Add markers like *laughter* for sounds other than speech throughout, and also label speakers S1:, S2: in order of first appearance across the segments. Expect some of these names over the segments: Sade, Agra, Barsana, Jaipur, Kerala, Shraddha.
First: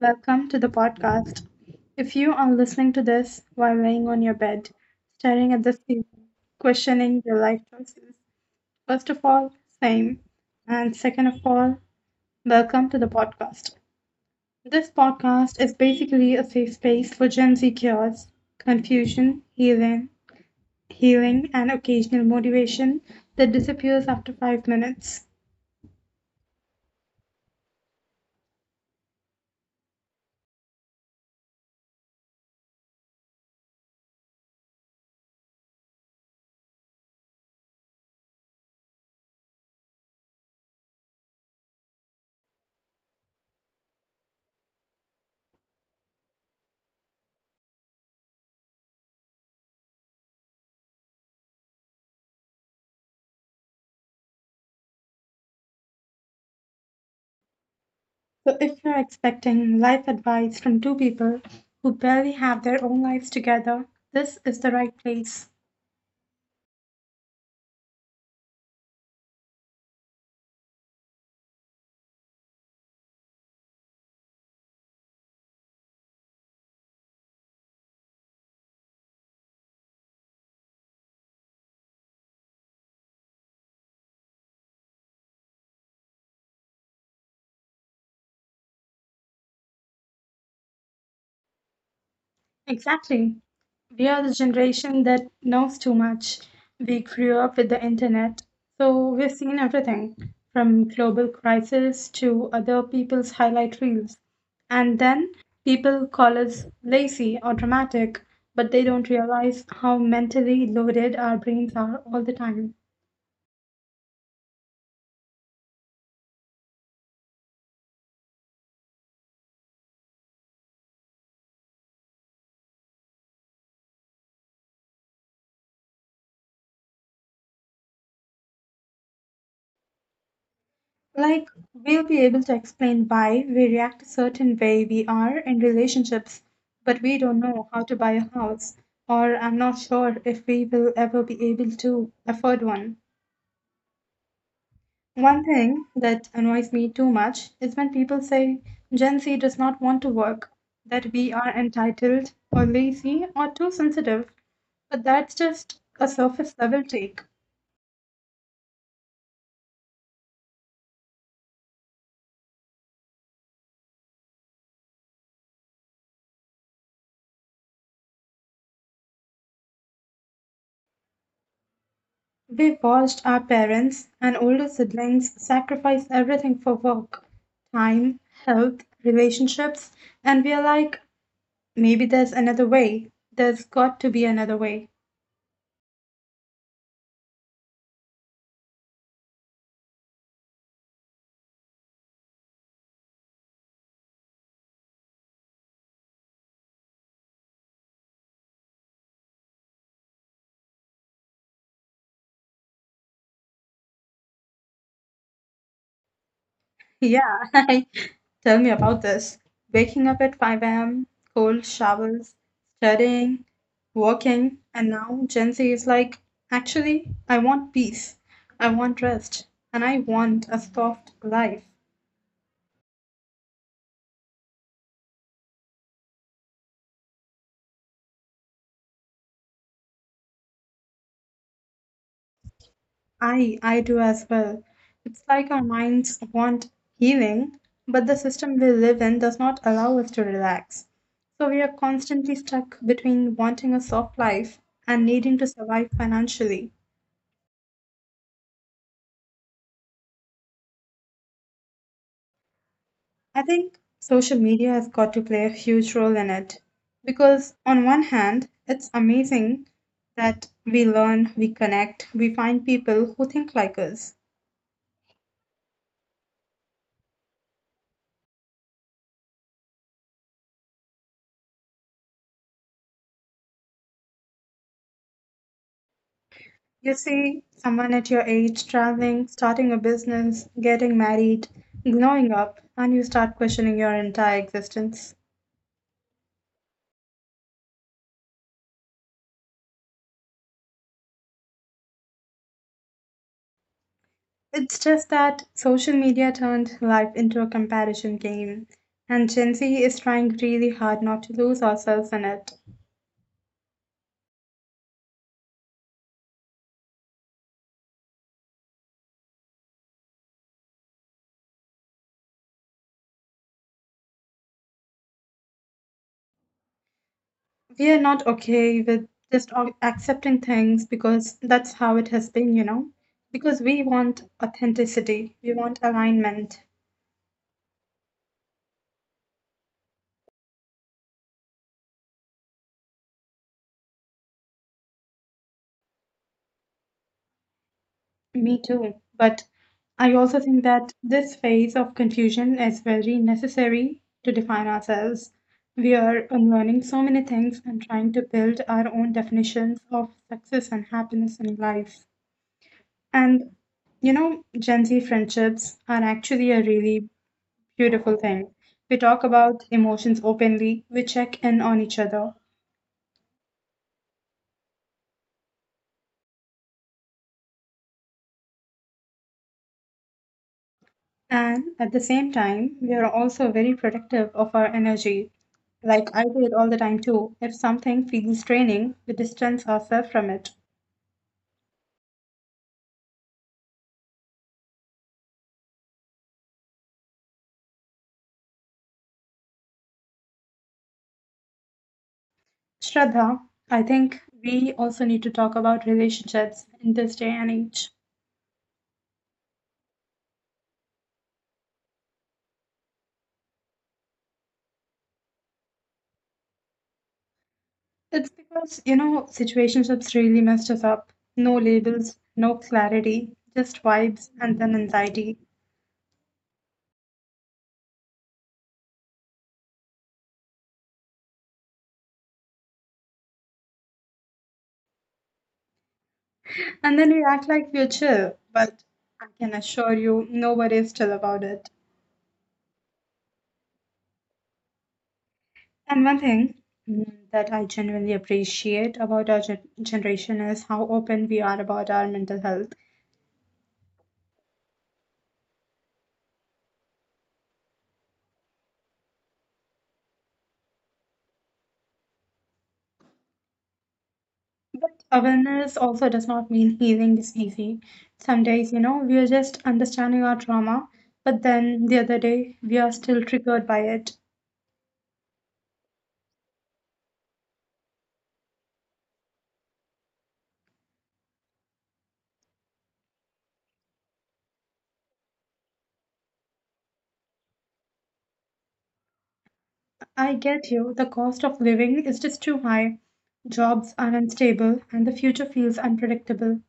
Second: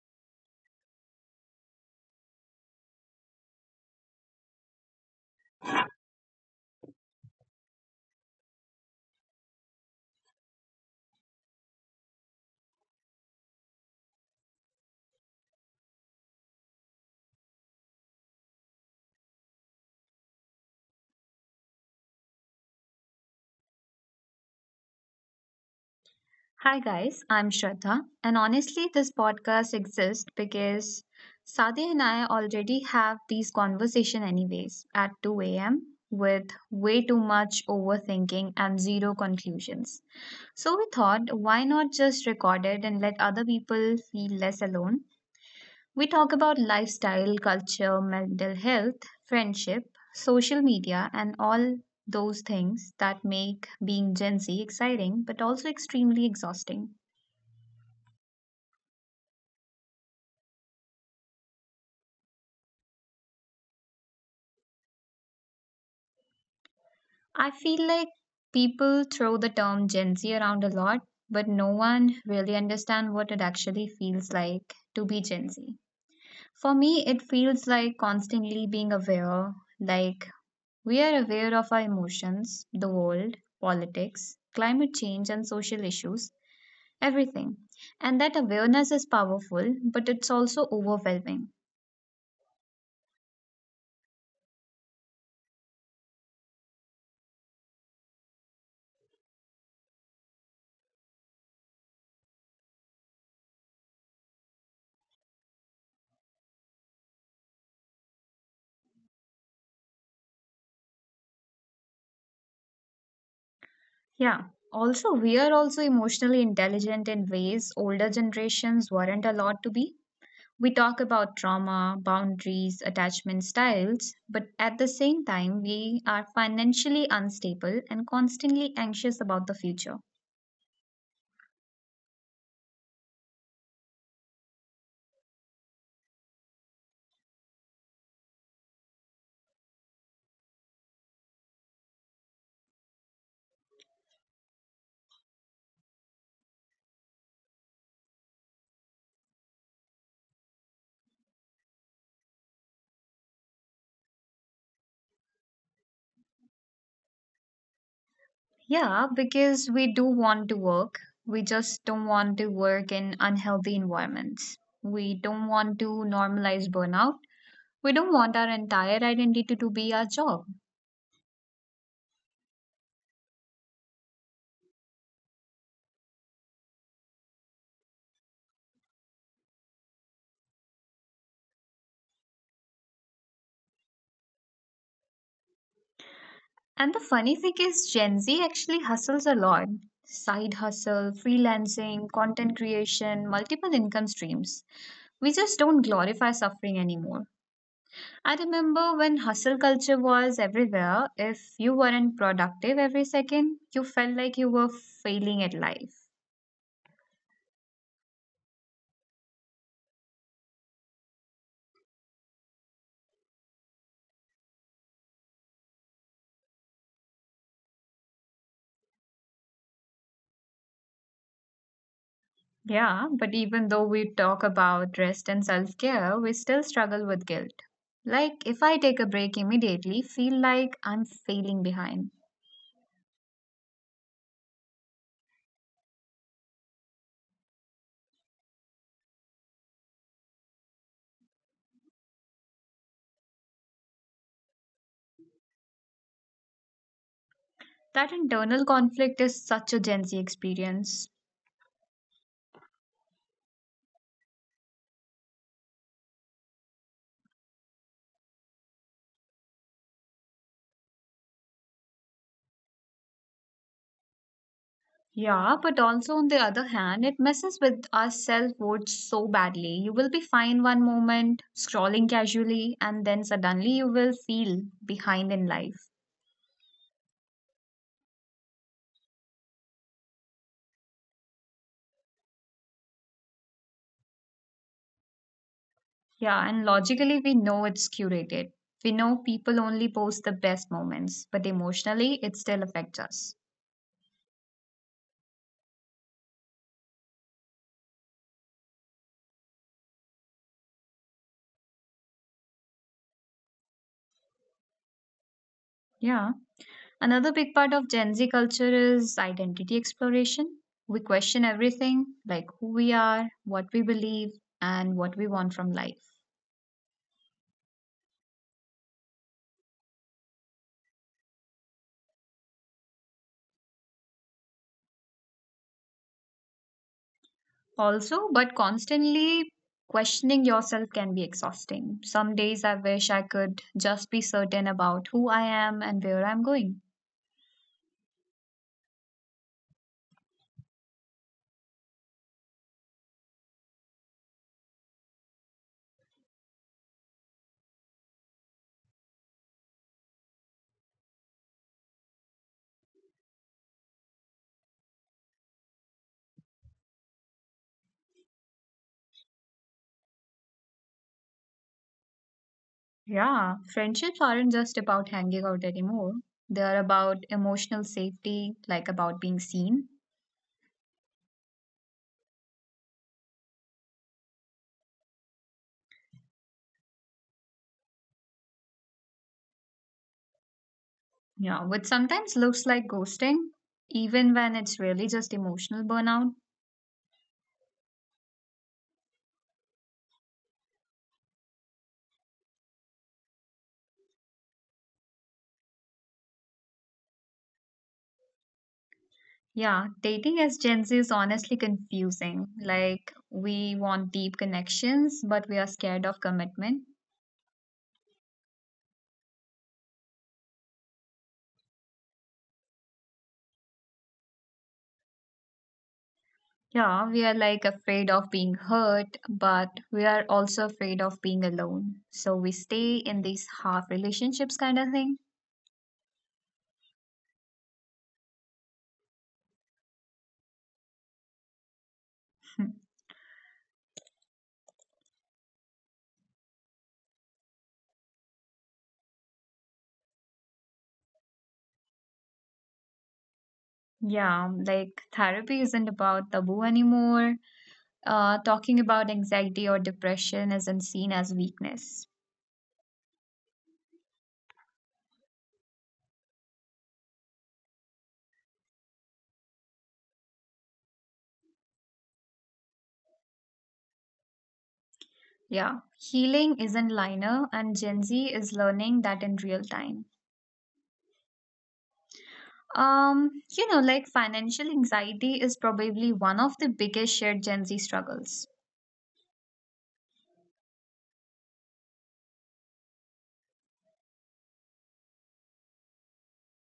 S1: Welcome to the podcast. If you are listening to this while laying on your bed, staring at the ceiling, questioning your life choices, first of all, same. And second of all, welcome to the podcast. This podcast is basically a safe space for Gen Z cures, confusion, healing, and occasional motivation that disappears after 5 minutes.
S2: Hi guys, I'm Shraddha, and honestly, this podcast exists because Sade and I already have these conversation anyways at 2 a.m. with way too much overthinking and zero conclusions. So we thought, why not just record it and let other people feel less alone? We talk about lifestyle, culture, mental health, friendship, social media, and all those things that make being Gen Z exciting but also extremely exhausting.
S1: So, if you're expecting life advice from two people who barely have their own lives together, this is the right place.
S2: I feel like people throw the term Gen Z around a lot, but no one really understands what it actually feels like to be Gen Z. For me, it feels like constantly being aware, like we are aware of our emotions, the world, politics, climate change, and social issues, everything. And that awareness is powerful, but it's also overwhelming.
S1: Exactly. We are the generation that knows too much. We grew up with the internet, so we've seen everything from global crisis to other people's highlight reels. And then people call us lazy or dramatic, but they don't realize how mentally loaded our brains are all the time.
S2: Yeah. Also, we are also emotionally intelligent in ways older generations weren't allowed to be. We talk about trauma, boundaries, attachment styles, but at the same time, we are financially unstable and constantly anxious about the future.
S1: Like, we'll be able to explain why we react a certain way we are in relationships, but we don't know how to buy a house, or I'm not sure if we will ever be able to afford one. One thing that annoys me too much is when people say Gen Z does not want to work, that we are entitled, or lazy, or too sensitive, but that's just a surface level take.
S2: Yeah, because we do want to work, we just don't want to work in unhealthy environments. We don't want to normalize burnout. We don't want our entire identity to be our job.
S1: We've watched our parents and older siblings sacrifice everything for work, time, health, relationships, and we are like, maybe there's another way. There's got to be another way.
S2: And the funny thing is, Gen Z actually hustles a lot, side hustle, freelancing, content creation, multiple income streams. We just don't glorify suffering anymore. I remember when hustle culture was everywhere, if you weren't productive every second, you felt like you were failing at life.
S1: Yeah, *laughs* tell me about this. Waking up at 5 a.m., cold showers, studying, working, and now Gen Z is like, actually, I want peace, I want rest, and I want a soft life.
S2: Yeah, but even though we talk about rest and self care, we still struggle with guilt. Like, if I take a break immediately, feel like I'm failing behind.
S1: I do as well. It's like our minds want healing, but the system we live in does not allow us to relax. So we are constantly stuck between wanting a soft life and needing to survive financially.
S2: That internal conflict is such a Gen Z experience.
S1: I think social media has got to play a huge role in it because on one hand, it's amazing that we learn, we connect, we find people who think like us.
S2: Yeah, but also on the other hand, it messes with our self worth so badly. You will be fine one moment, scrolling casually, and then suddenly you will feel behind in life.
S1: You see someone at your age traveling, starting a business, getting married, growing up, and you start questioning your entire existence.
S2: Yeah, and logically, we know it's curated. We know people only post the best moments, but emotionally, it still affects us.
S1: It's just that social media turned life into a comparison game, and Gen Z is trying really hard not to lose ourselves in it.
S2: Yeah. Another big part of Gen Z culture is identity exploration. We question everything, like who we are, what we believe, and what we want from life.
S1: We are not okay with just accepting things because that's how it has been, you know? Because we want authenticity, we want alignment.
S2: Also, but constantly questioning yourself can be exhausting. Some days I wish I could just be certain about who I am and where I'm going.
S1: Me too. But I also think that this phase of confusion is very necessary to define ourselves. We are unlearning so many things and trying to build our own definitions of success and happiness in life. And you know, Gen Z friendships are actually a really beautiful thing. We talk about emotions openly, we check in on each other.
S2: Yeah, friendships aren't just about hanging out anymore. They're about emotional safety, like about being seen.
S1: And at the same time, we are also very protective of our energy. Like I do it all the time too. If something feels draining, we distance ourselves from it.
S2: Yeah, which sometimes looks like ghosting, even when it's really just emotional burnout.
S1: Shraddha, I think we also need to talk about relationships in this day and age.
S2: Yeah, dating as Gen Z is honestly confusing. Like, we want deep connections, but we are scared of commitment.
S1: It's because, you know, situationships really messed us up. No labels, no clarity, just vibes and then anxiety.
S2: Yeah, we are like afraid of being hurt, but we are also afraid of being alone. So we stay in these half relationships kind of thing.
S1: And then we act like we're chill, but I can assure you, nobody is chill about it.
S2: *laughs*
S1: And one thing that I genuinely appreciate about our generation is how open we are about our mental health.
S2: Yeah, like therapy isn't about taboo anymore. Talking about anxiety or depression isn't seen as weakness.
S1: But awareness also does not mean healing is easy. Some days, you know, we are just understanding our trauma, but then the other day, we are still triggered by it.
S2: Yeah, healing isn't liner, and Gen Z is learning that in real time. Um, like financial anxiety is probably one of the biggest shared Gen Z struggles.
S1: I get you, the cost of living is just too high. Jobs are unstable, and the future feels unpredictable.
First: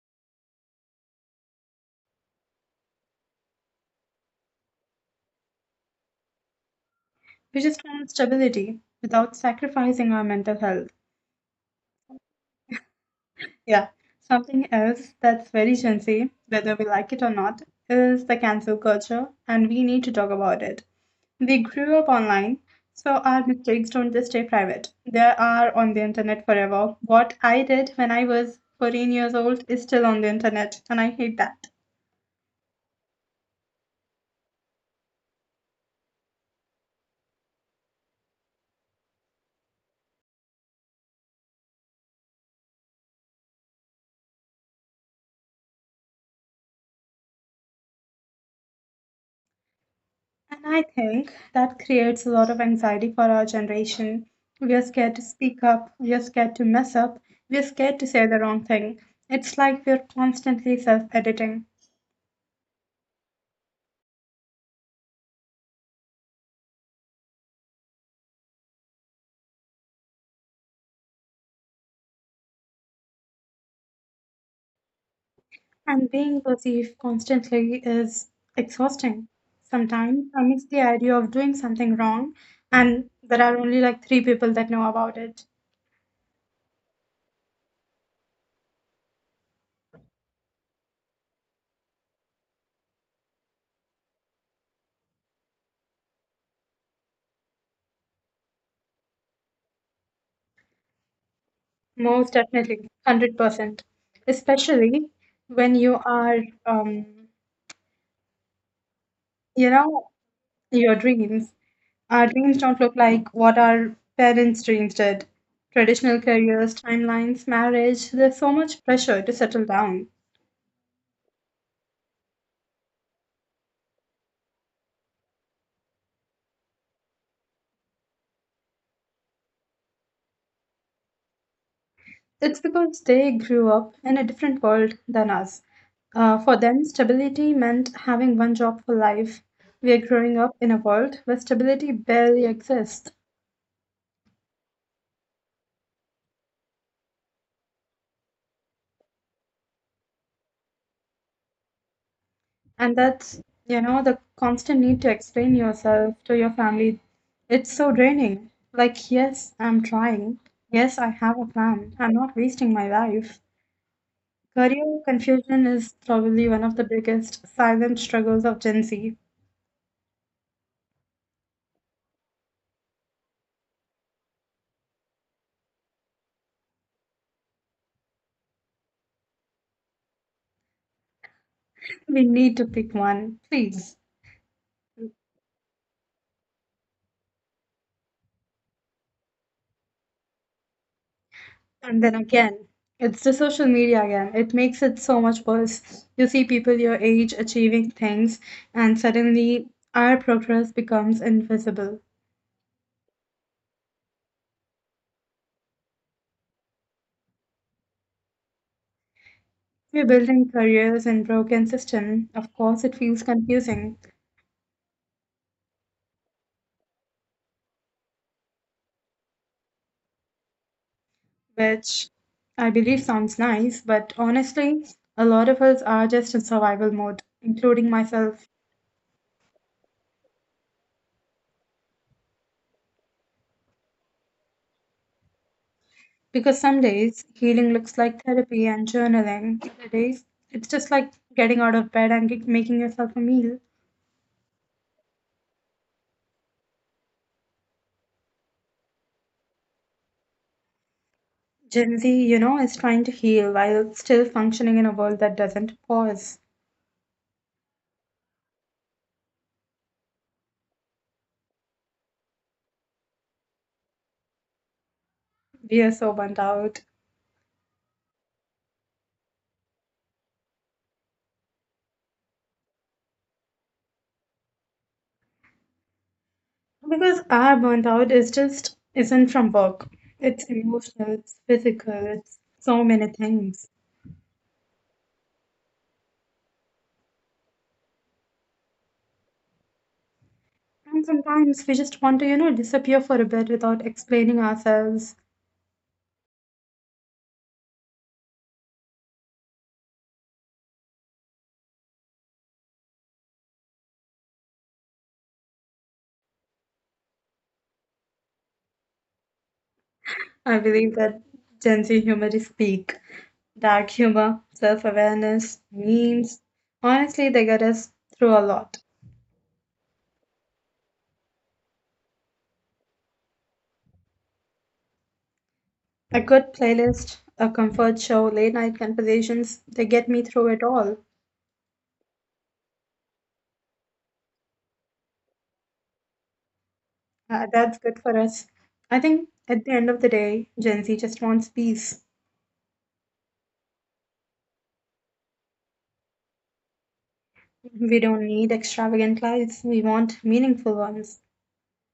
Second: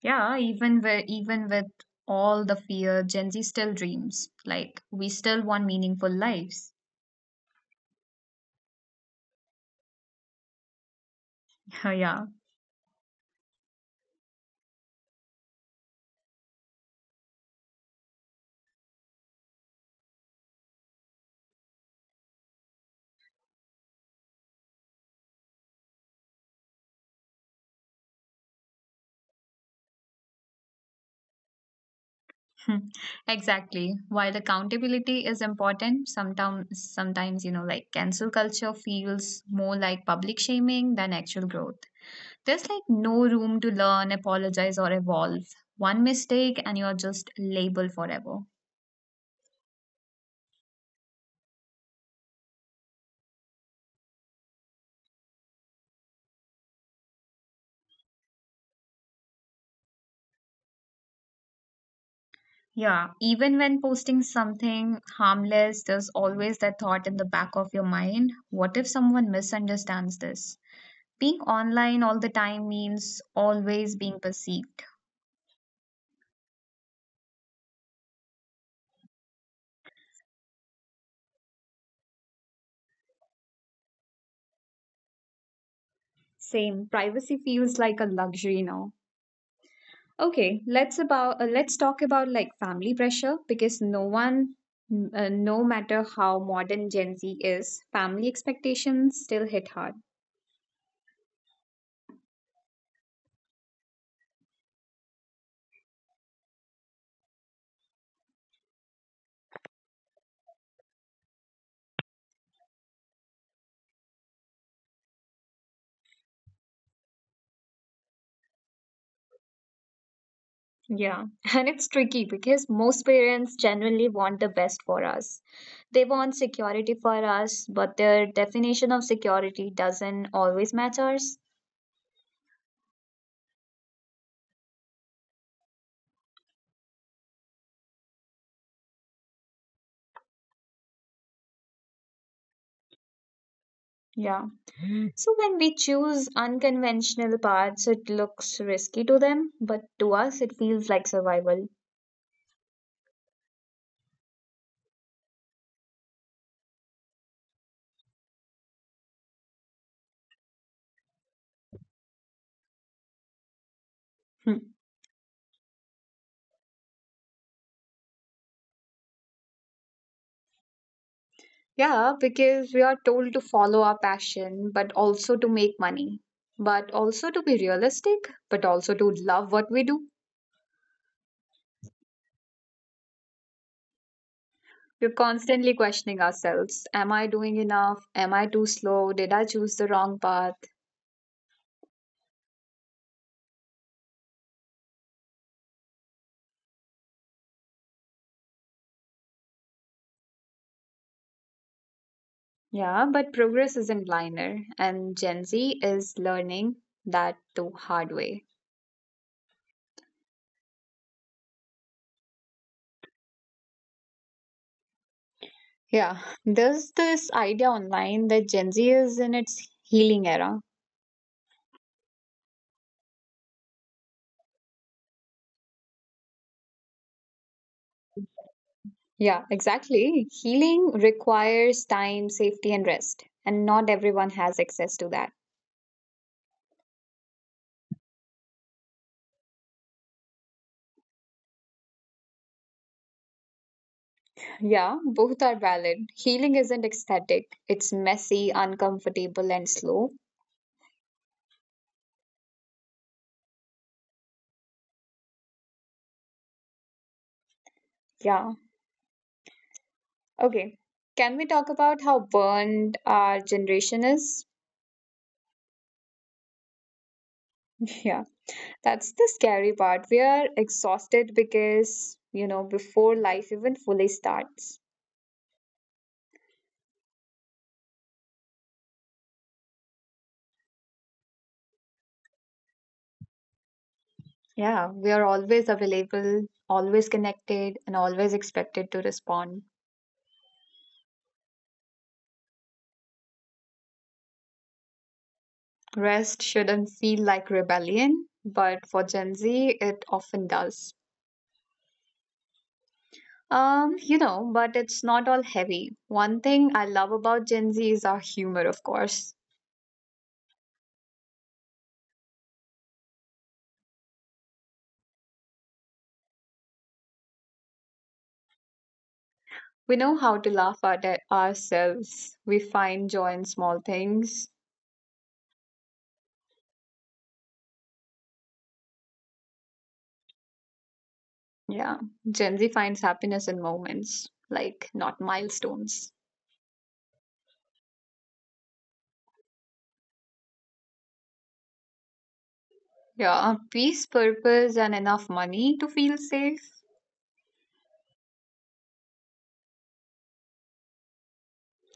S2: Yeah, even with all the fear, Gen Z still dreams. Like we still want meaningful lives.
S1: We just want stability without sacrificing our mental health.
S2: *laughs* Yeah,
S1: Yeah, something else that's very Gen Z, whether we like it or not, is the cancel culture, and we need to talk about it. We grew up online, so our mistakes don't just stay private. They are on the internet forever. What I did when I was 14 years old is still on the internet, and I hate that.
S2: *laughs* exactly. While accountability is important, sometimes you know like cancel culture feels more like public shaming than actual growth. There's like no room to learn, apologize, or evolve. One mistake and you're just labeled forever.
S1: And I think that creates a lot of anxiety for our generation. We are scared to speak up, we are scared to mess up, we are scared to say the wrong thing. It's like we're constantly self editing.
S2: Yeah, even when posting something harmless, there's always that thought in the back of your mind, what if someone misunderstands this? Being online all the time means always being perceived.
S1: And being perceived constantly is exhausting. Sometimes I miss the idea of doing something wrong, and there are only like three people that know about it.
S2: Same, privacy feels like a luxury now. Okay, let's about let's talk about like family pressure because no matter how modern Gen Z is, family expectations still hit hard.
S1: Most definitely, 100%. Especially when you are, um, you know, your dreams. Our dreams don't look like what our parents' dreams did. Traditional careers, timelines, marriage, there's so much pressure to settle down.
S2: Yeah, *laughs* and it's tricky because most parents genuinely want the best for us. They want security for us, but their definition of security doesn't always match ours.
S1: It's because they grew up in a different world than us. For them, stability meant having one job for life. We are growing up in a world where stability barely exists.
S2: Yeah. So when we choose unconventional paths, it looks risky to them, but to us, it feels like survival.
S1: And that's, the constant need to explain yourself to your family. It's so draining. Like, yes, I'm trying. Yes, I have a plan. I'm not wasting my life.
S2: Hmm.
S1: Career confusion is probably one of the biggest silent struggles of Gen Z.
S2: Yeah, because we are told to follow our passion, but also to make money, but also to be realistic, but also to love what we do.
S1: We need to pick one, please.
S2: We're constantly questioning ourselves. Am I doing enough? Am I too slow? Did I choose the wrong path?
S1: And then again, it's the social media again. It makes it so much worse. You see people your age achieving things, and suddenly our progress becomes invisible.
S2: Yeah, but progress isn't linear, and Gen Z is learning that the hard way.
S1: We're building careers in broken system. Of course, it feels confusing,
S2: Yeah, there's this idea online that Gen Z is in its healing era.
S1: which I believe sounds nice, but honestly, a lot of us are just in survival mode, including myself.
S2: Yeah, exactly. Healing requires time, safety, and rest, and not everyone has access to that.
S1: Because some days healing looks like therapy and journaling. Other days, it's just like getting out of bed and making yourself a meal.
S2: Yeah, both are valid. Healing isn't ecstatic, it's messy, uncomfortable, and slow.
S1: Gen Z, you know, is trying to heal while still functioning in a world that doesn't pause.
S2: Yeah. Okay, can we talk about how burned our generation is?
S1: We are so burnt out.
S2: *laughs* Yeah, that's the scary part. We are exhausted because, you know, before life even fully starts.
S1: Because our burnt out is just isn't from work. It's emotional, it's physical, it's so many things.
S2: Yeah, we are always available, always connected, and always expected to respond.
S1: And sometimes we just want to, disappear for a bit without explaining ourselves.
S2: Rest shouldn't feel like rebellion, but for Gen Z, it often does. You know, but it's not all heavy. One thing I love about Gen Z is our humor, of course.
S1: I believe that Gen Z humor is peak. Dark humor, self-awareness, memes. Honestly, they get us through a lot.
S2: We know how to laugh at it ourselves. We find joy in small things.
S1: A good playlist, a comfort show, late night conversations, they get me through it all.
S2: Yeah. Gen Z finds happiness in moments, like not milestones.
S1: That's good for us. I think at the end of the day, Gen Z just wants peace.
S2: Yeah. Peace, purpose, and enough money to feel safe.
S1: We don't need extravagant lives. We want meaningful ones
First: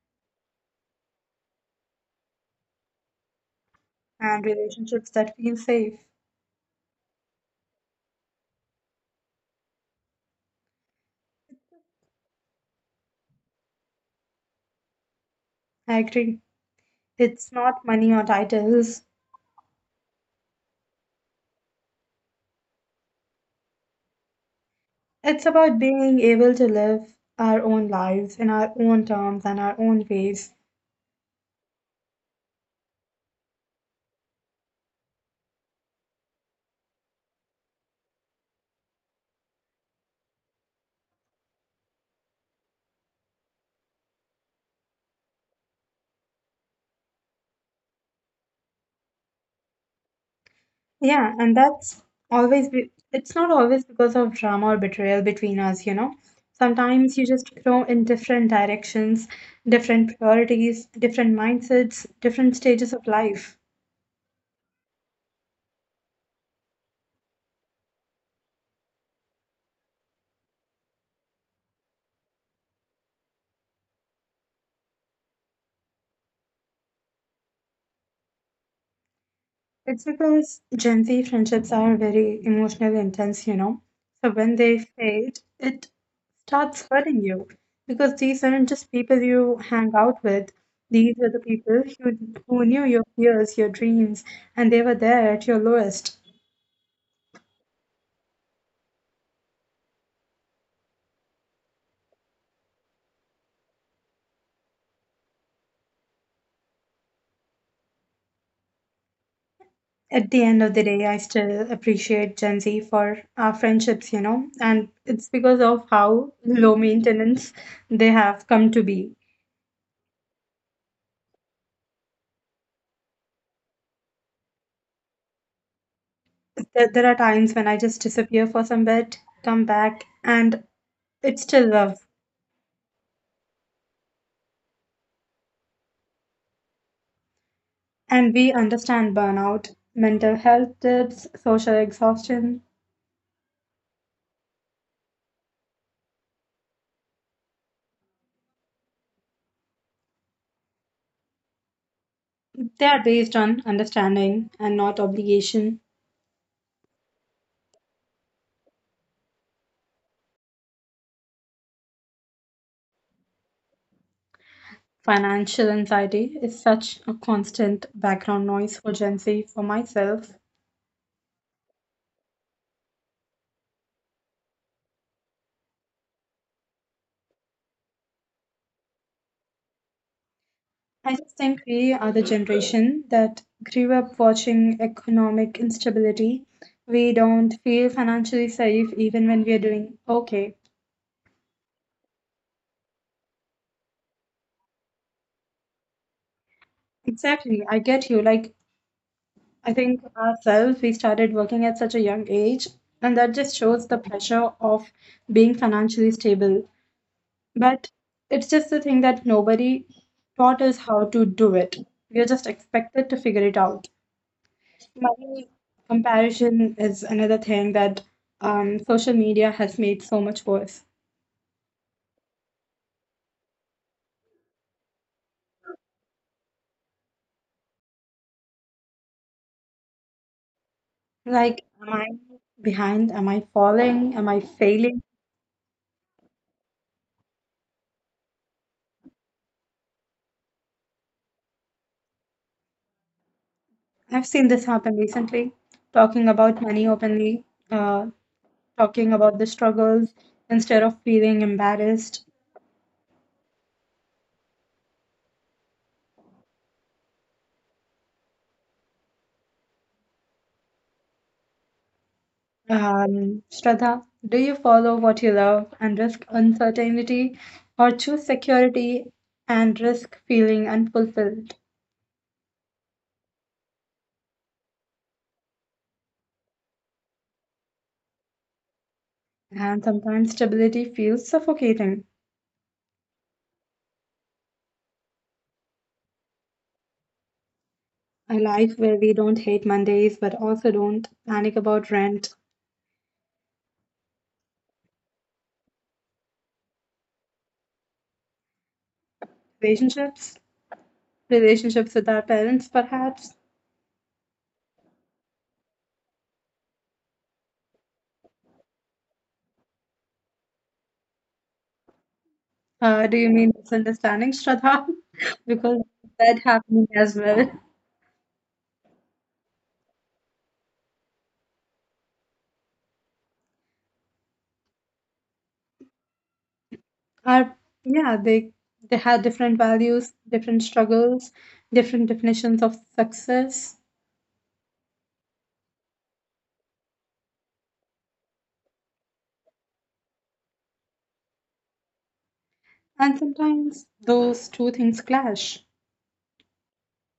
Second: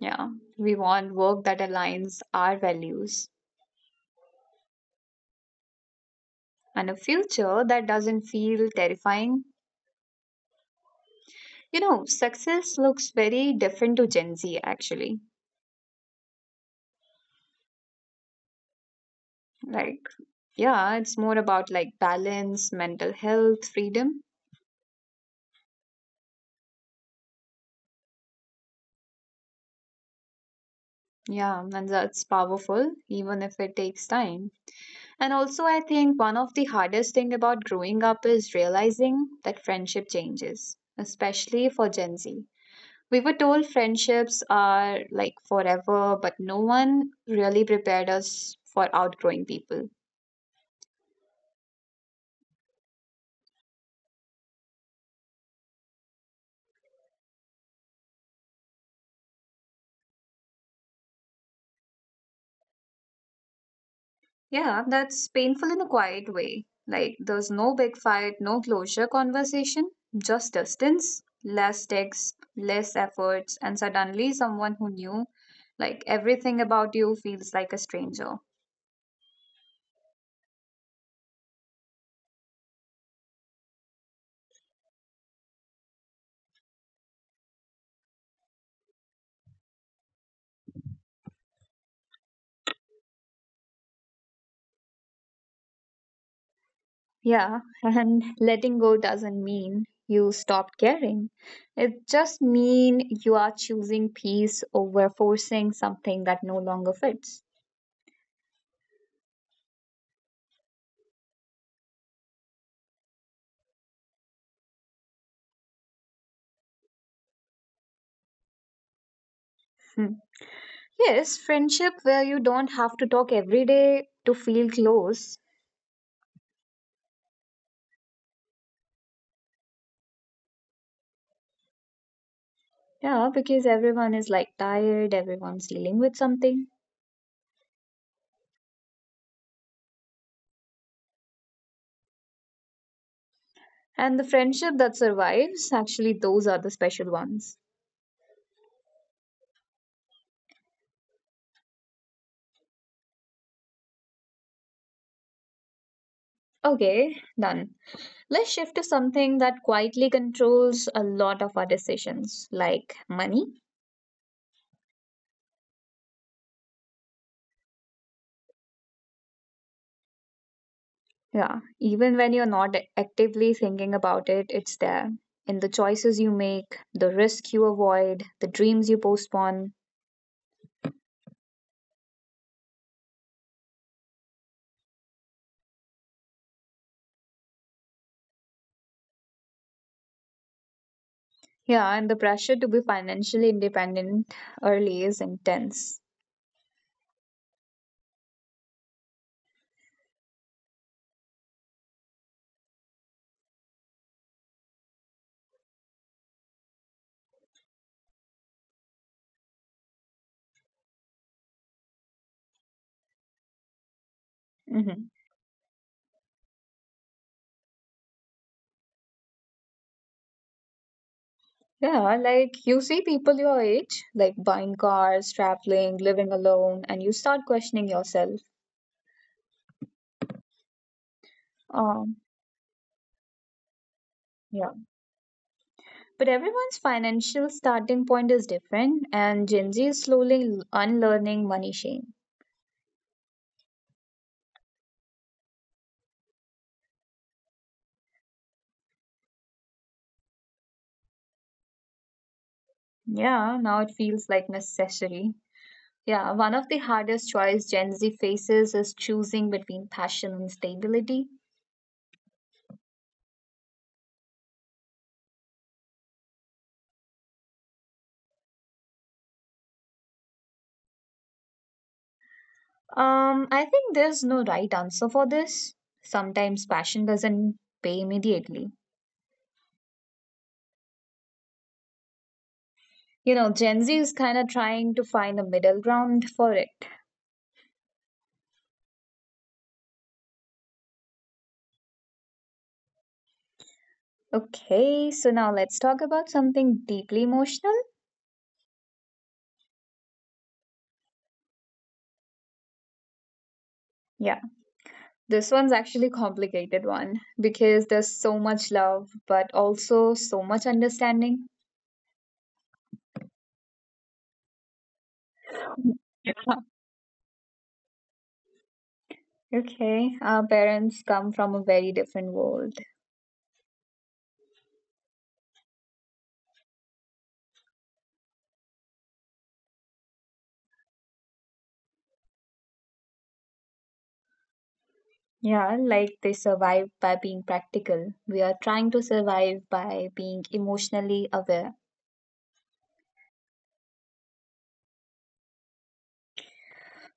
S2: Yeah. We want work that aligns our values
S1: and relationships that feel safe.
S2: and a future that doesn't feel terrifying. You know, success looks very different to Gen Z actually.
S1: I agree. It's not money or titles.
S2: Like, yeah, it's more about like balance, mental health, freedom.
S1: It's about being able to live our own lives in our own terms and our own ways.
S2: Yeah, and that's powerful, even if it takes time. And also, I think one of the hardest thing about growing up is realizing that friendship changes, especially for Gen Z. We were told friendships are like forever, but no one really prepared us for outgrowing people.
S1: Yeah, and that's always be it's not always because of drama or betrayal between us. Sometimes you just grow in different directions, different priorities, different mindsets, different stages of life.
S2: Yeah, that's painful in a quiet way. Like, there's no big fight, no closure conversation, just distance, less texts, less efforts, and suddenly someone who knew, like, everything about you feels like a stranger.
S1: It's because Gen Z friendships are very emotionally intense. So when they fade, it starts hurting you because these aren't just people you hang out with. These are the people who knew your fears, your dreams, and they were there at your lowest.
S2: Yeah, *laughs* and letting go doesn't mean you stopped caring. It just mean you are choosing peace over forcing something that no longer fits.
S1: At the end of the day, I still appreciate Gen Z for our friendships, and it's because of how low maintenance they have come to be.
S2: Hmm. Yes, friendship where you don't have to talk every day to feel close.
S1: There are times when I just disappear for some bit, come back, and it's still love.
S2: Yeah, because everyone is like tired, everyone's dealing with something.
S1: And we understand burnout, mental health tips, social exhaustion.
S2: And the friendship that survives, actually, those are the special ones.
S1: They are based on understanding and not obligation.
S2: Okay, done. Let's shift to something that quietly controls a lot of our decisions, like money.
S1: Financial anxiety is such a constant background noise for Gen Z, for myself.
S2: Yeah, even when you're not actively thinking about it, it's there. In the choices you make, the risk you avoid, the dreams you postpone.
S1: I just think we are the generation that grew up watching economic instability. We don't feel financially safe even when we are doing okay.
S2: Yeah, and the pressure to be financially independent early is intense.
S1: Exactly, I get you. Like, I think ourselves, we started working at such a young age, and that just shows the pressure of being financially stable. But it's just the thing that nobody taught us how to do it. We are just expected to figure it out.
S2: Hmm.
S1: Money comparison is another thing that social media has made so much worse.
S2: Yeah, like you see people your age, like buying cars, traveling, living alone, and you start questioning yourself.
S1: Like, am I
S2: Um,
S1: behind? Am I falling? Am I
S2: yeah.
S1: failing?
S2: But everyone's financial starting point is different, and Gen Z is slowly unlearning money shame.
S1: I've seen this happen recently, talking about money openly, uh, talking about the struggles instead of feeling embarrassed.
S2: Yeah, now it feels like necessary. Yeah, one of the hardest choice Gen Z faces is choosing between passion and stability.
S1: Shraddha, do you follow what you love and risk uncertainty, or choose security and risk feeling unfulfilled?
S2: I think there's no right answer for this. Sometimes passion doesn't pay immediately.
S1: And sometimes stability feels suffocating.
S2: You know, Gen Z is kind of trying to find a middle ground for it.
S1: A life where we don't hate Mondays but also don't panic about rent,
S2: Okay, so now let's talk about something deeply emotional.
S1: relationships, relationships with our parents, perhaps.
S2: Yeah, this one's actually complicated one because there's so much love, but also so much understanding.
S1: Do you mean misunderstanding, Shraddha? *laughs* Because
S2: Yeah.
S1: that happening as well.
S2: Okay, our parents come from a very different world.
S1: Are yeah, they had different values, different struggles, different definitions of success,
S2: Yeah, like they survive by being practical. We are trying to survive by being emotionally aware.
S1: and sometimes those two things clash.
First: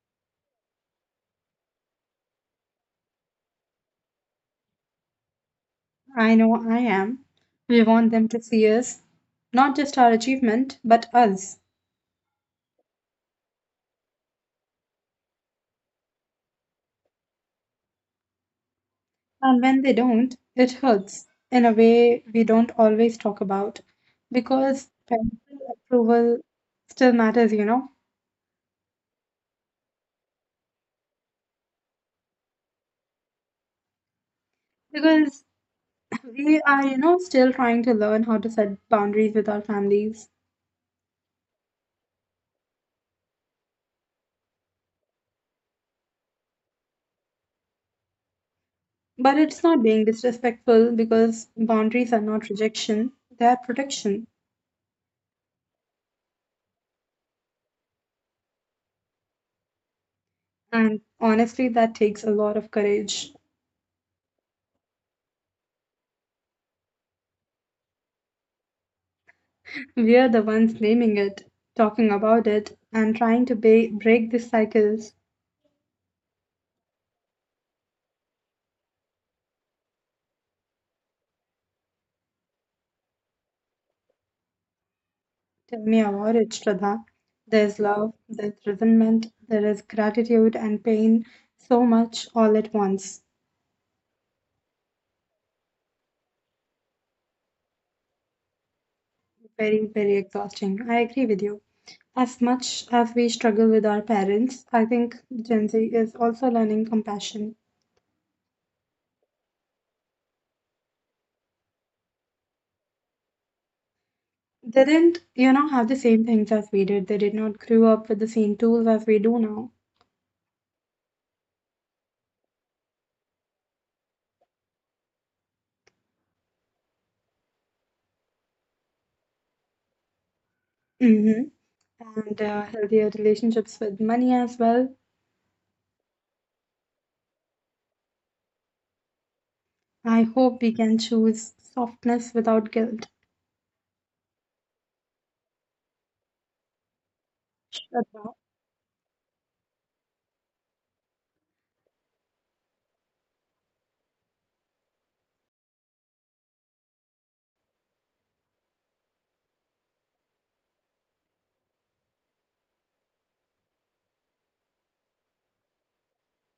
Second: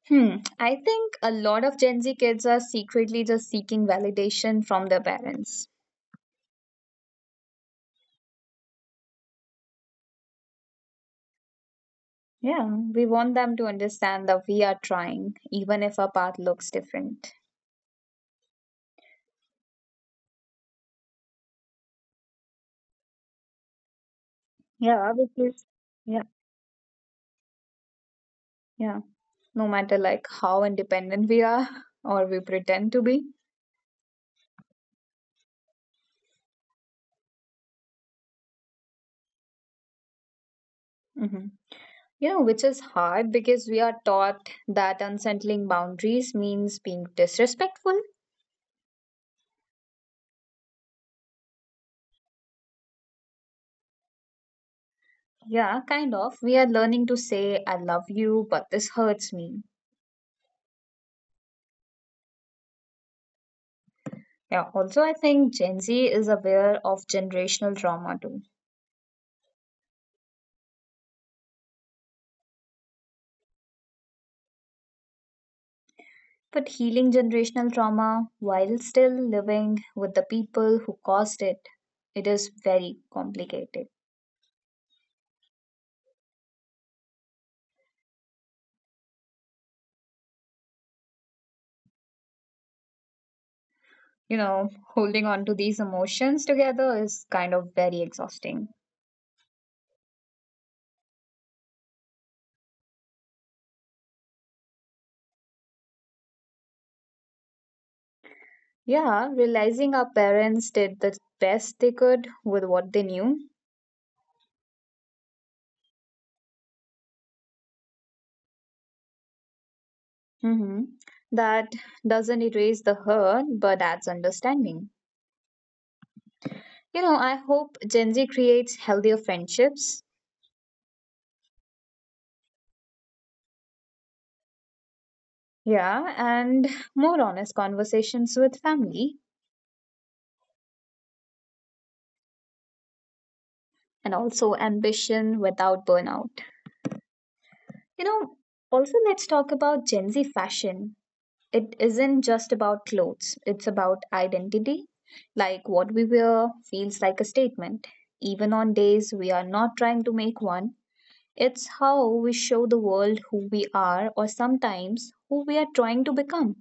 S2: Hmm, I think a lot of Gen Z kids are secretly just seeking validation from their parents.
S1: I know I am. We want them to see us, not just our achievement, but us.
S2: Yeah, we want them to understand that we are trying, even if our path looks different.
S1: And when they don't, it hurts in a way we don't always talk about because
S2: Yeah, which
S1: parental
S2: yeah.
S1: approval still matters,
S2: Yeah, no matter like how independent we are *laughs* or we pretend to be.
S1: because we are, still trying to learn how to set boundaries with our families.
S2: Hmm. You know, which is hard because we are taught that unsettling boundaries means being disrespectful.
S1: But it's not being disrespectful because boundaries are not rejection, they are protection.
S2: Yeah, kind of. We are learning to say, I love you, but this hurts me.
S1: And honestly, that takes a lot of courage.
S2: Yeah, also, I think Gen Z is aware of generational trauma too.
S1: We are the ones naming it, talking about it, and trying to break this cycle.
S2: But healing generational trauma while still living with the people who caused it, it is very complicated.
S1: Tell me about it, Shraddha. There's love, there's resentment, there is gratitude and pain, so much all at once.
S2: You know, holding on to these emotions together is kind of very exhausting.
S1: Very, very exhausting. I agree with you. As much as we struggle with our parents, I think Gen Z is also learning compassion.
S2: Yeah, realizing our parents did the best they could with what they knew.
S1: They didn't, you know, have the same things as we did. They did not grow up with the same tools as we do now.
S2: Hmm. That doesn't erase the hurt, but adds understanding. You know, I hope Gen Z creates healthier friendships.
S1: hmm And healthier relationships with money as well.
S2: Yeah, and more honest conversations with family
S1: I hope we can choose softness without guilt.
S2: and also ambition without burnout. You
S1: Shraddha,
S2: know, also let's talk about Gen Z fashion. It isn't just about clothes, it's about identity. Like what we wear feels like a statement. Even on days we are not trying to make one, it's how we show the world who we are or sometimes who we are trying to become.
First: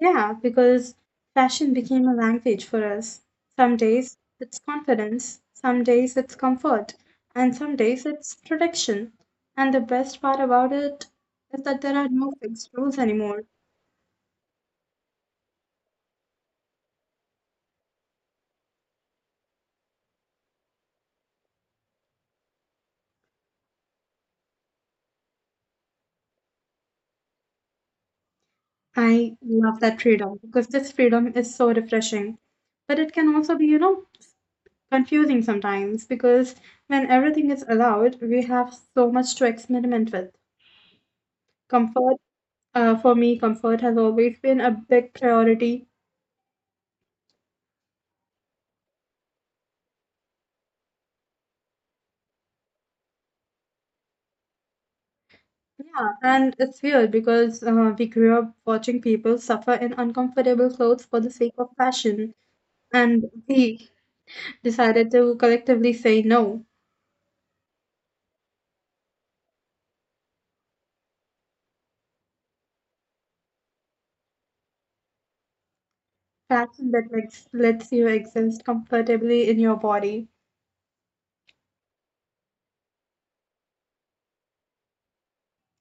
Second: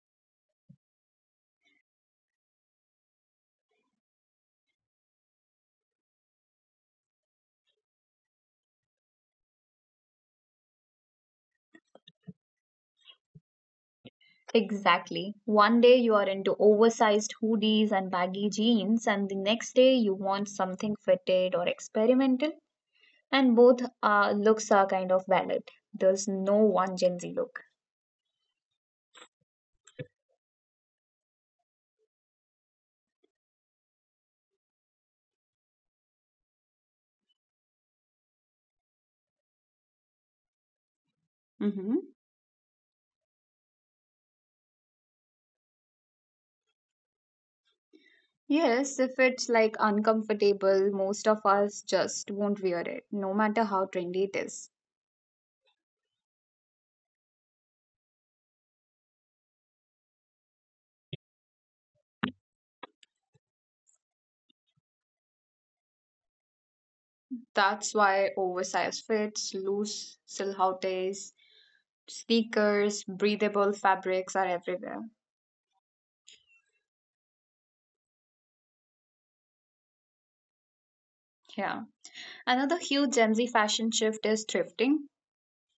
S1: yeah, because fashion became a language for us. Some days it's confidence, some days it's comfort, and some days it's protection. And the best part about it is that there are no fixed rules anymore.
S2: Exactly. One day you are into oversized hoodies and baggy jeans, and the next day you want something fitted or experimental, and both looks are kind of valid. There's no one Gen Z look.
S1: I love that freedom because this freedom is so refreshing. But it can also be, you know, confusing sometimes because when everything is allowed, we have so much to experiment with.
S2: hmm
S1: Comfort, for me, comfort has always been a big priority.
S2: Yes, if it's like uncomfortable, most of us just won't wear it, no matter how trendy it is.
S1: Yeah, and it's weird because we grew up watching people suffer in uncomfortable clothes for the sake of fashion, and we decided to collectively say no.
S2: That's why oversized fits, loose silhouettes, sneakers, breathable fabrics are everywhere.
S1: Fashion that lets you exist comfortably in your body.
S2: Yeah. Another huge Gen Z fashion shift is thrifting.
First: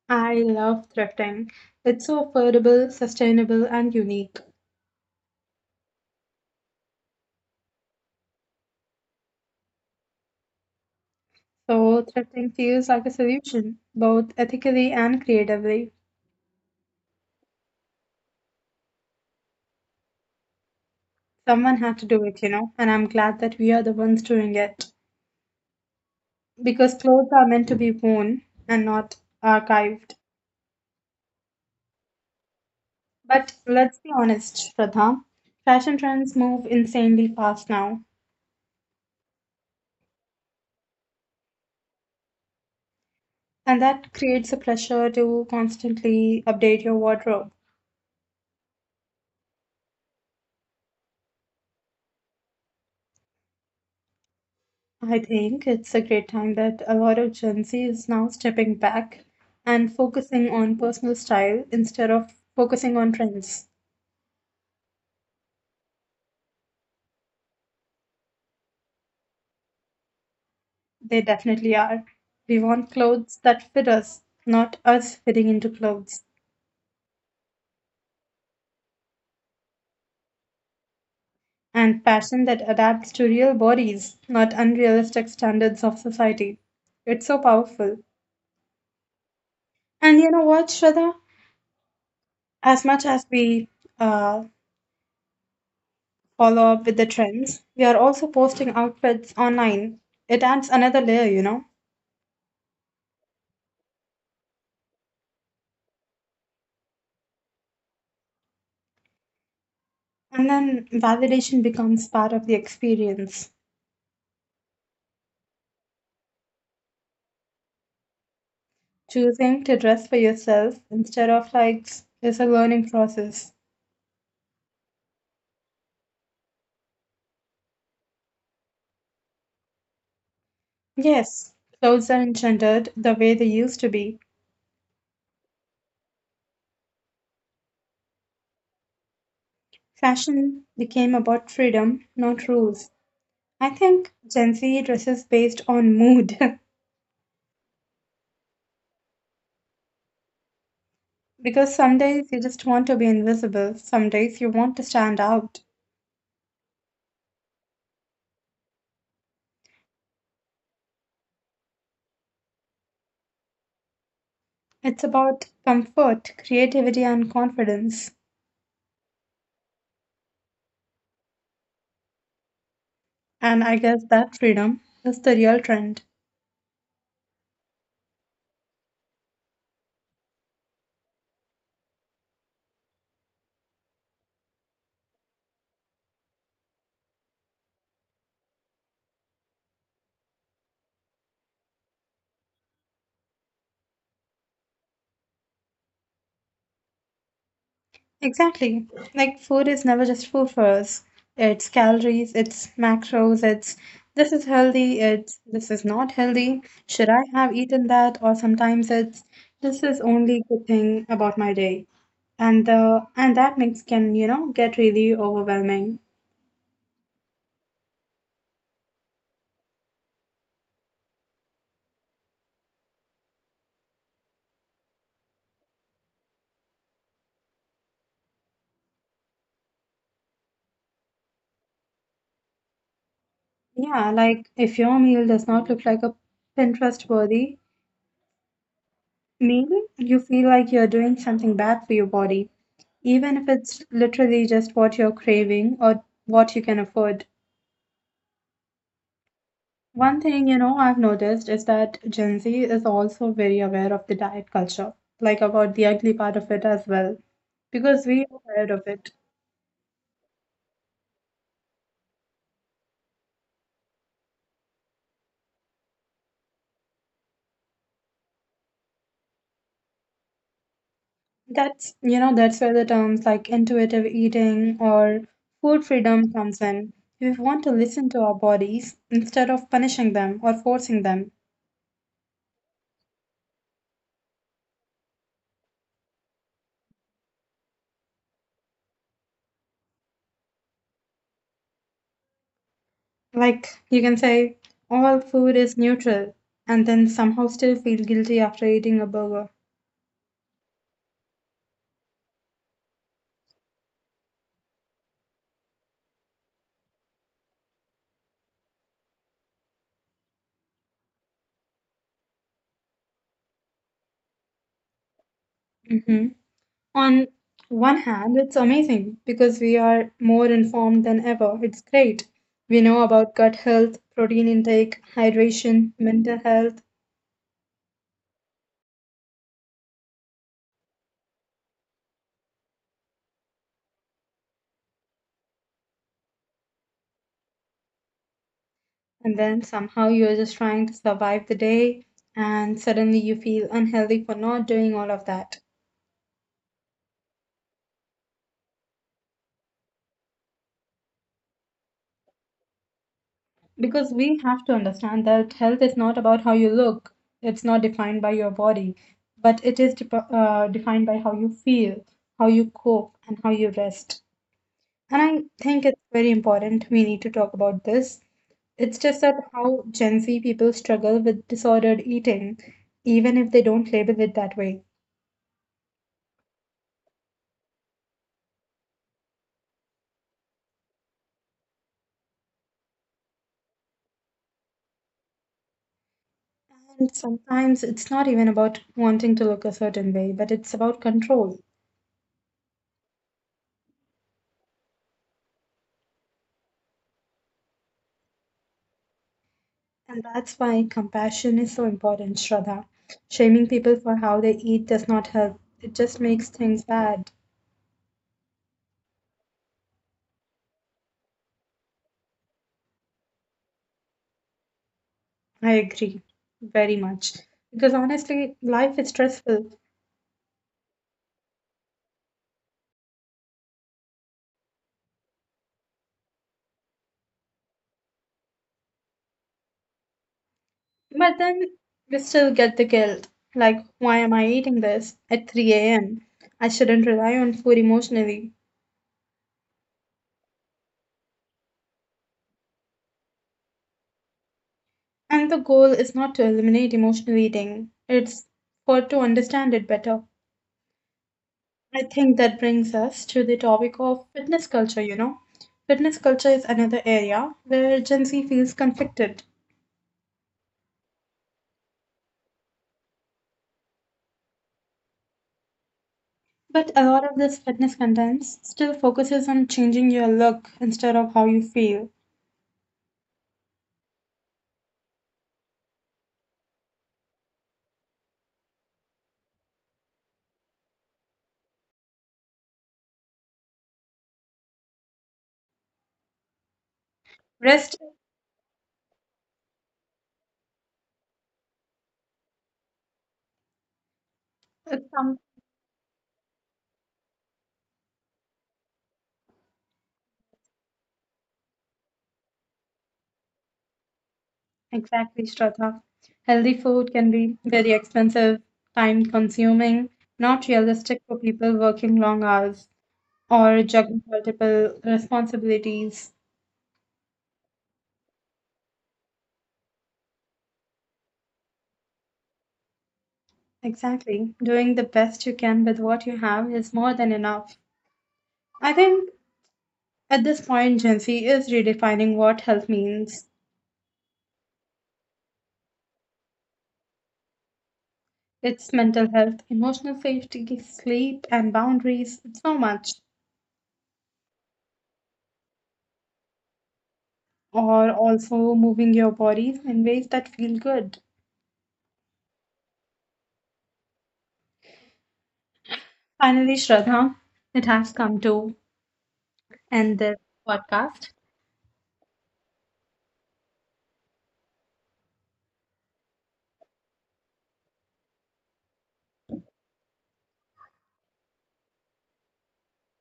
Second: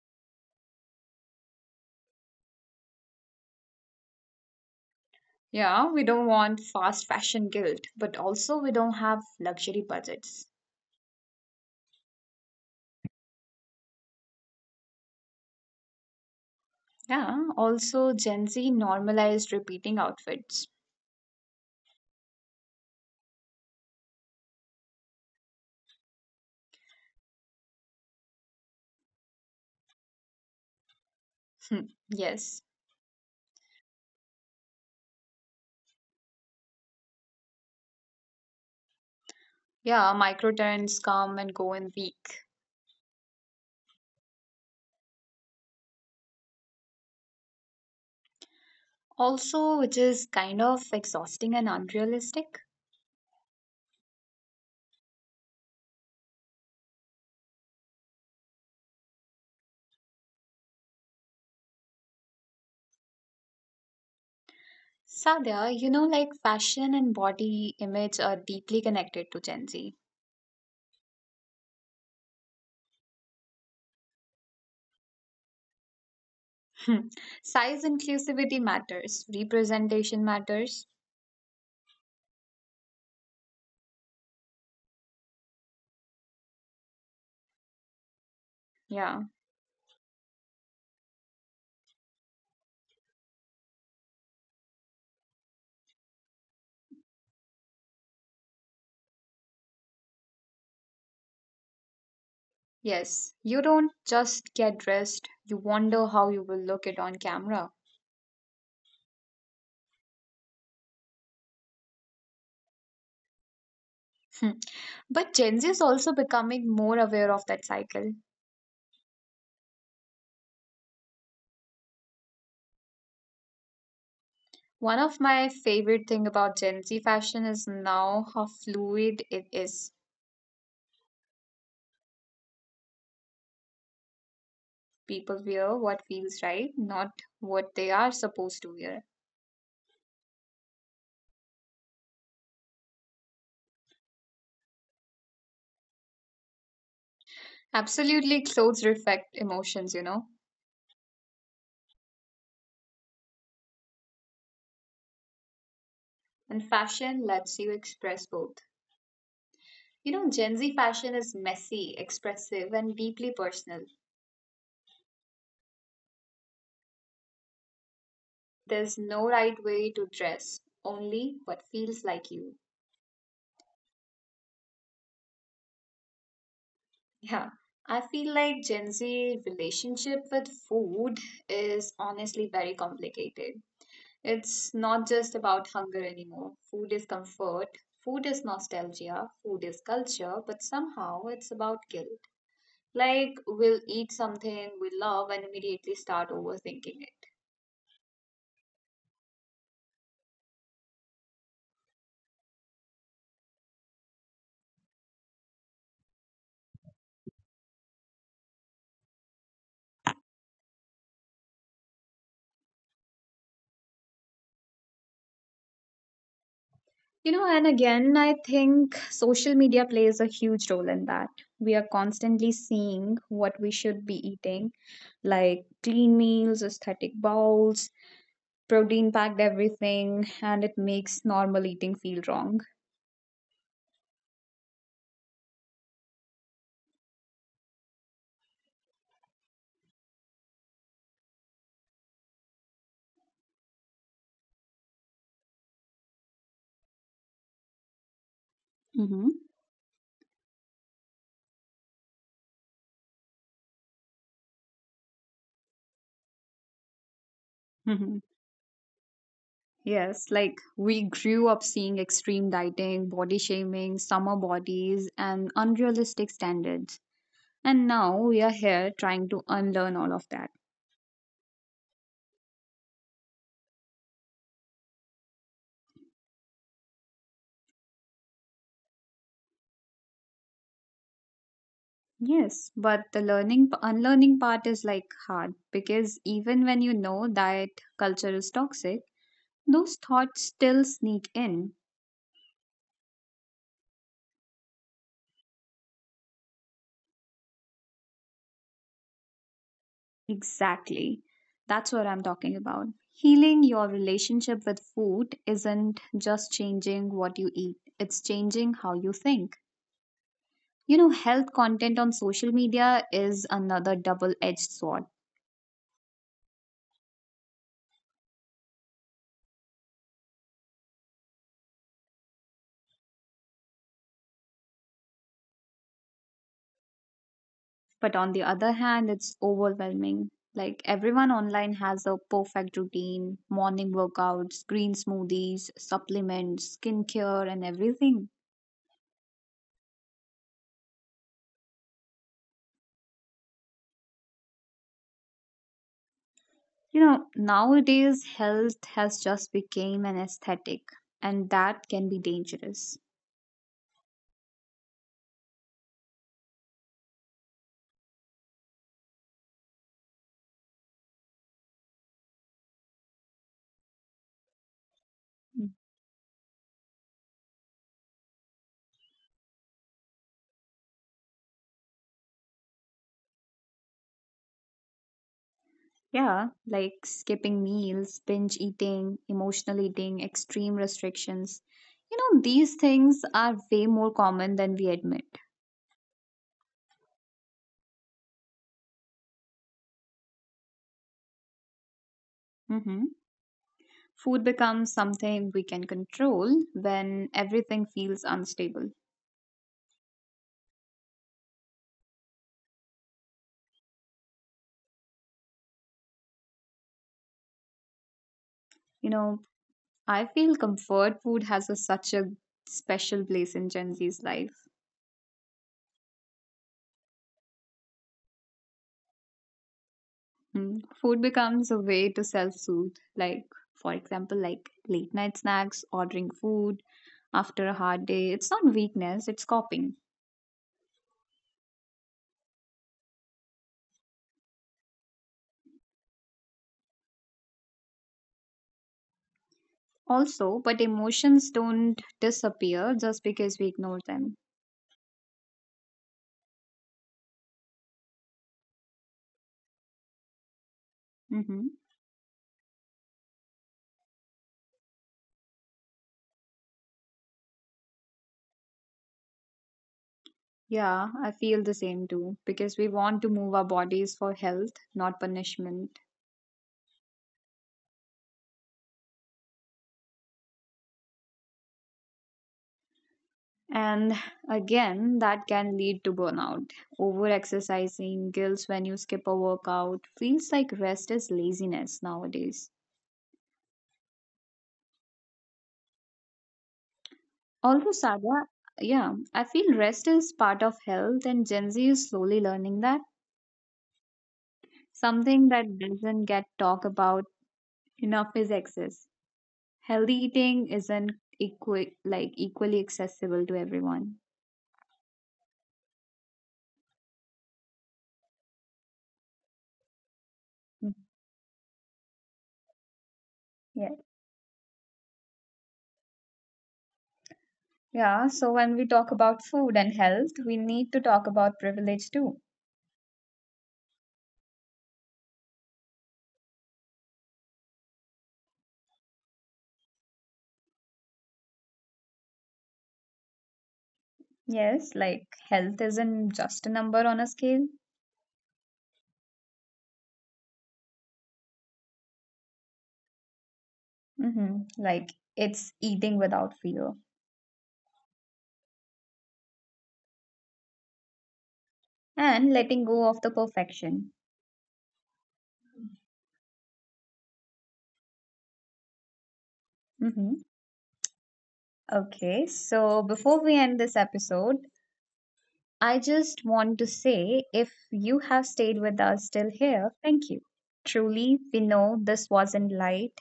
S1: I love thrifting. It's so affordable, sustainable, and unique.
S2: Yeah, we don't want fast fashion guilt, but also we don't have luxury budgets.
S1: So, thrifting feels like a solution, both ethically and creatively.
S2: Yeah, also Gen Z normalized repeating outfits.
S1: Someone had to do it, you know, and I'm glad that we are the ones doing it, because clothes are meant to be worn and not archived.
S2: Hmm, yes.
S1: But let's be honest, Shraddha, fashion trends move insanely fast now,
S2: Yeah, micro trends come and go in week.
S1: and that creates a pressure to constantly update your wardrobe.
S2: Also, which is kind of exhausting and unrealistic.
S1: I think it's a great time that a lot of Gen Z is now stepping back and focusing on personal style instead of focusing on trends.
S2: Sadia, you know, like fashion and body image are deeply connected to Gen Z.
S1: They definitely are. We want clothes that fit us, not us fitting into clothes.
S2: Hmm. Size inclusivity matters, representation matters.
S1: And passion that adapts to real bodies, not unrealistic standards of society. It's so powerful.
S2: Yeah.
S1: And you know what, Shraddha? As much as we uh, follow up with the trends, we are also posting outfits online. It adds another layer, you know?
S2: Yes, you don't just get dressed, you wonder how you will look it on camera.
S1: And then validation becomes part of the experience.
S2: Hmm. But Gen Z is also becoming more aware of that cycle.
S1: Choosing to dress for yourself instead of likes is a learning process.
S2: One of my favorite thing about Gen Z fashion is now how fluid it is.
S1: Yes, clothes aren't gendered the way they used to be.
S2: People wear what feels right, not what they are supposed to wear.
S1: Fashion became about freedom, not rules. I think Gen Z dresses based on mood. *laughs*
S2: Absolutely, clothes reflect emotions, you know.
S1: Because some days you just want to be invisible, some days you want to stand out.
S2: And fashion lets you express both. You know, Gen Z fashion is messy, expressive, and deeply personal.
S1: It's about comfort, creativity, and confidence.
S2: There's no right way to dress, only what feels like you.
S1: And I guess that freedom is the real trend.
S2: Yeah, I feel like Gen Z relationship with food is honestly very complicated. It's not just about hunger anymore. Food is comfort, food is nostalgia, food is culture, but somehow it's about guilt. Like we'll eat something we love and immediately start overthinking it.
S1: Exactly. Like food is never just food for us. It's calories, it's macros, it's this is healthy, it's this is not healthy. Should I have eaten that? Or sometimes it's this is only good thing about my day. And the and that mix can, you know, get really overwhelming.
S2: You know, and again, I think social media plays a huge role in that. We are constantly seeing what we should be eating, like clean meals, aesthetic bowls, protein packed everything, and it makes normal eating feel wrong.
S1: Yeah, like if your meal does not look like a Pinterest worthy meal, you feel like you're doing something bad for your body, even if it's literally just what you're craving or what you can afford.
S2: Mm-hmm.
S1: One thing you know I've noticed is that Gen Z is also very aware of the diet culture, like about the ugly part of it as well, because
S2: Mhm.
S1: we are aware of it.
S2: Yes, like we grew up seeing extreme dieting, body shaming, summer bodies, and unrealistic standards. And now we are here trying to unlearn all of that.
S1: That's you know that's where the terms like intuitive eating or food freedom comes in. We want to listen to our bodies instead of punishing them or forcing them.
S2: Yes, but the learning, unlearning part is like hard because even when you know that culture is toxic, those thoughts still sneak in.
S1: Like you can say all food is neutral and then somehow still feel guilty after eating a burger.
S2: Exactly. That's what I'm talking about. Healing your relationship with food isn't just changing what you eat, it's changing how you think. You know, health content on social media is another double edged sword.
S1: Mhm. On one hand, it's amazing because we are more informed than ever. It's great. We know about gut health, protein intake, hydration, mental health,
S2: But on the other hand, it's overwhelming. Like everyone online has a perfect routine, morning workouts, green smoothies, supplements, skincare, and everything.
S1: and then somehow you're just trying to survive the day and suddenly you feel unhealthy for not doing all of that.
S2: You know, nowadays health has just become an aesthetic, and that can be dangerous.
S1: Because we have to understand that health is not about how you look, it's not defined by your body, but it is dep defined by how you feel, how you cope, and how you rest. And I
S2: Mm.
S1: think it's very important we need to talk about this. It's just that how Gen Z people struggle with disordered eating, even if they don't label it that way.
S2: Yeah, like skipping meals, binge eating, emotional eating, extreme restrictions. You know, these things are way more common than we admit.
S1: And sometimes it's not even about wanting to look a certain way, but it's about control.
S2: hmm Food becomes something we can control when everything feels unstable.
S1: And that's why compassion is so important, Shraddha. Shaming people for how they eat does not help, it just makes things bad.
S2: You know, I feel comfort food has a, such a special place in Gen Z's life.
S1: I agree very much. Because honestly, life is stressful.
S2: Mm. Food becomes a way to self soothe, like, for example, like late night snacks, ordering food after a hard day. It's not weakness, it's coping.
S1: But then we still get the guilt. Like, why am I eating this at 3 a.m.? I shouldn't rely on food emotionally.
S2: Also, but emotions don't disappear just because we ignore them.
S1: And the goal is not to eliminate emotional eating, it's for to understand it better.
S2: hmm
S1: I think that brings us to the topic of fitness culture, you know. Fitness culture is another area where Gen Z feels conflicted.
S2: Yeah, I feel the same too because we want to move our bodies for health, not punishment.
S1: But a lot of this fitness content still focuses on changing your look instead of how you feel.
S2: And again, that can lead to burnout. Over exercising, guilt when you skip a workout, feels like rest is laziness nowadays. Although,
S1: Rest
S2: Saga, yeah, I feel rest is part of health, and Gen Z is slowly learning that.
S1: is some.
S2: Something that doesn't get talked about enough is excess. Healthy eating isn't like equally accessible to everyone.
S1: Exactly, Shraddha. Healthy food can be very expensive, time consuming, not realistic for people working long hours or
S2: Mm.
S1: juggling multiple responsibilities.
S2: Yeah, so when we talk about food and health, we need to talk about privilege too.
S1: Exactly. Doing the best you can with what you have is more than enough. I think at this point, Gen Z is redefining what health means.
S2: Yes, like health isn't just a number on a scale.
S1: It's mental health, emotional safety, sleep, and boundaries. It's so much.
S2: Like it's eating without fear
S1: Or also moving your bodies in ways that feel good.
S2: and letting go of the perfection.
S1: Finally, Shraddha, it has come to end
S2: hmm
S1: this podcast.
S2: Okay, so before we end this episode, I just want to say if you have stayed with us still here, thank you. Truly, we know this wasn't light,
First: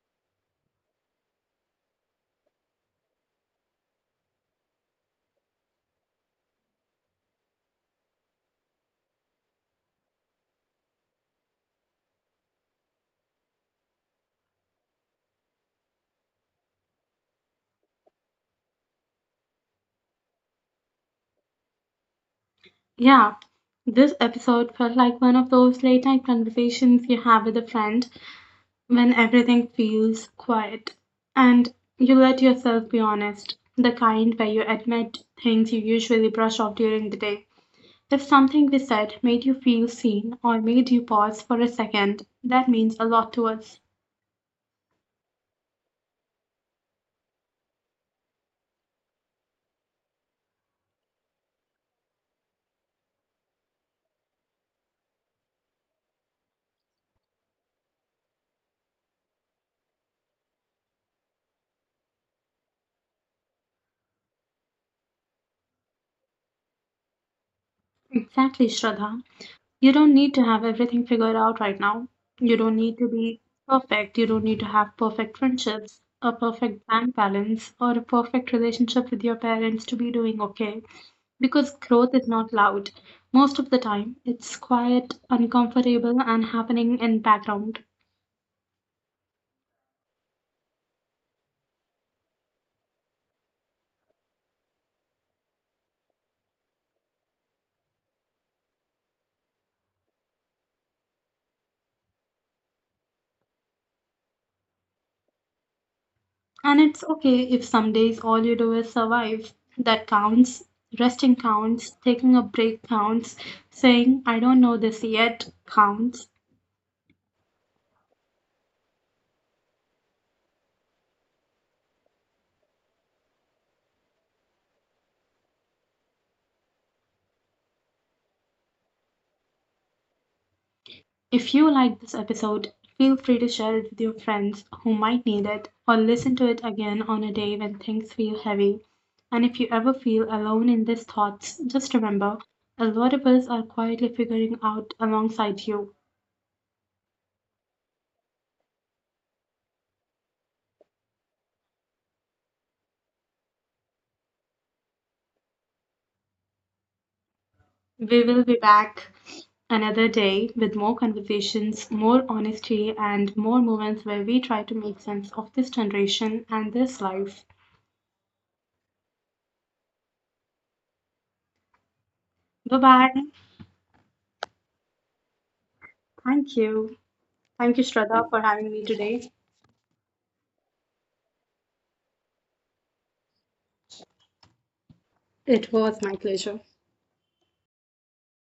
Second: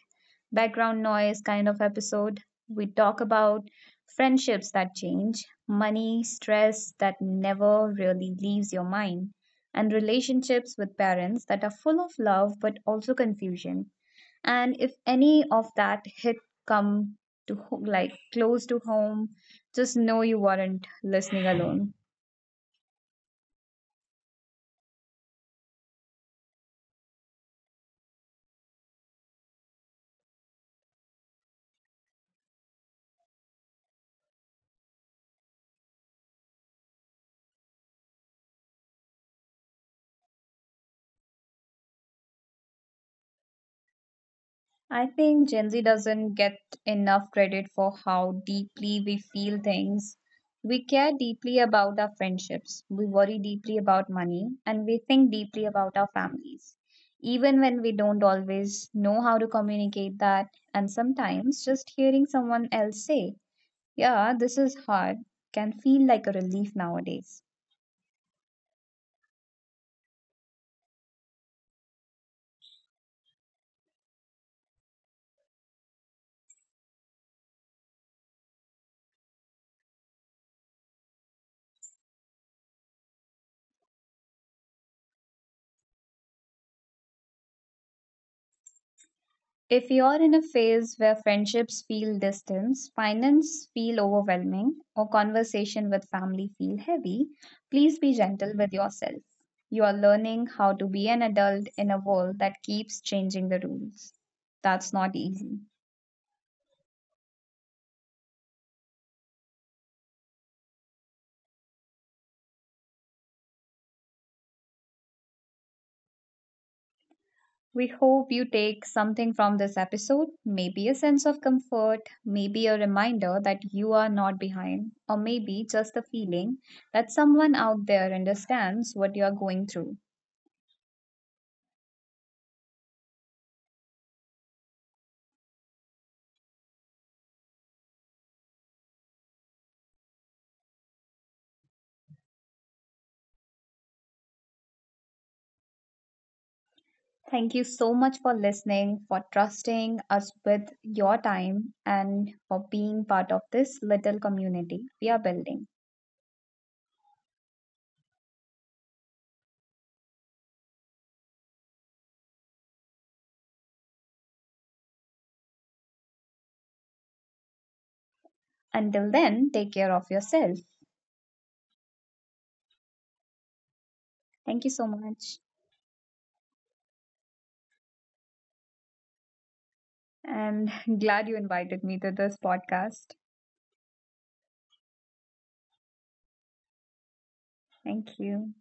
S2: background noise kind of episode. We talk about friendships that change, money, stress that never really leaves your mind, and relationships with parents that are full of love but also confusion. And if any of that hit come like close to home, just know you weren't listening alone.
S1: Yeah, this episode felt like one of those late night conversations you have with a friend when everything feels quiet and you let yourself be honest, the kind where you admit things you usually brush off during the day. If something we said made you feel seen or made you pause for a second, that means a lot to us.
S2: I think Gen Z doesn't get enough credit for how deeply we feel things. We care deeply about our friendships, we worry deeply about money, and we think deeply about our families. Even when we don't always know how to communicate that, and sometimes just hearing someone else say, yeah, this is hard, can feel like a relief nowadays.
S1: Exactly, Shraddha. You don't need to have everything figured out right now. You don't need to be perfect. You don't need to have perfect friendships, a perfect bank balance, or a perfect relationship with your parents to be doing okay. Because growth is not loud. Most of the time, it's quiet, uncomfortable, and happening in background.
S2: If you're in a phase where friendships feel distant, finance feel overwhelming, or conversation with family feel heavy, please be gentle with yourself. You are learning how to be an adult in a world that keeps changing the rules. That's not easy.
S1: And it's okay if some days all you do is survive. That counts. Resting counts, taking a break counts, saying, I don't know this yet counts.
S2: We hope you take something from this episode, maybe a sense of comfort, maybe a reminder that you are not behind, or maybe just the feeling that someone out there understands what you are going through.
S1: If you liked this episode, feel free to share it with your friends who might need it or listen to it again on a day when things feel heavy. And if you ever feel alone in these thoughts, just remember a lot of us are quietly figuring out alongside you.
S2: Thank you so much for listening, for trusting us with your time, and for being part of this little community we are building.
S1: We will be back another day with more conversations, more honesty, and more moments where we try to make sense of this generation and this life.
S2: Until then, take care of yourself.
S1: Bye bye.
S2: Thank you so much.
S1: Thank you. Thank you, Shraddha, for having me today.
S2: And *laughs* glad you invited me to this podcast.
S1: It was my pleasure.
S2: Thank you.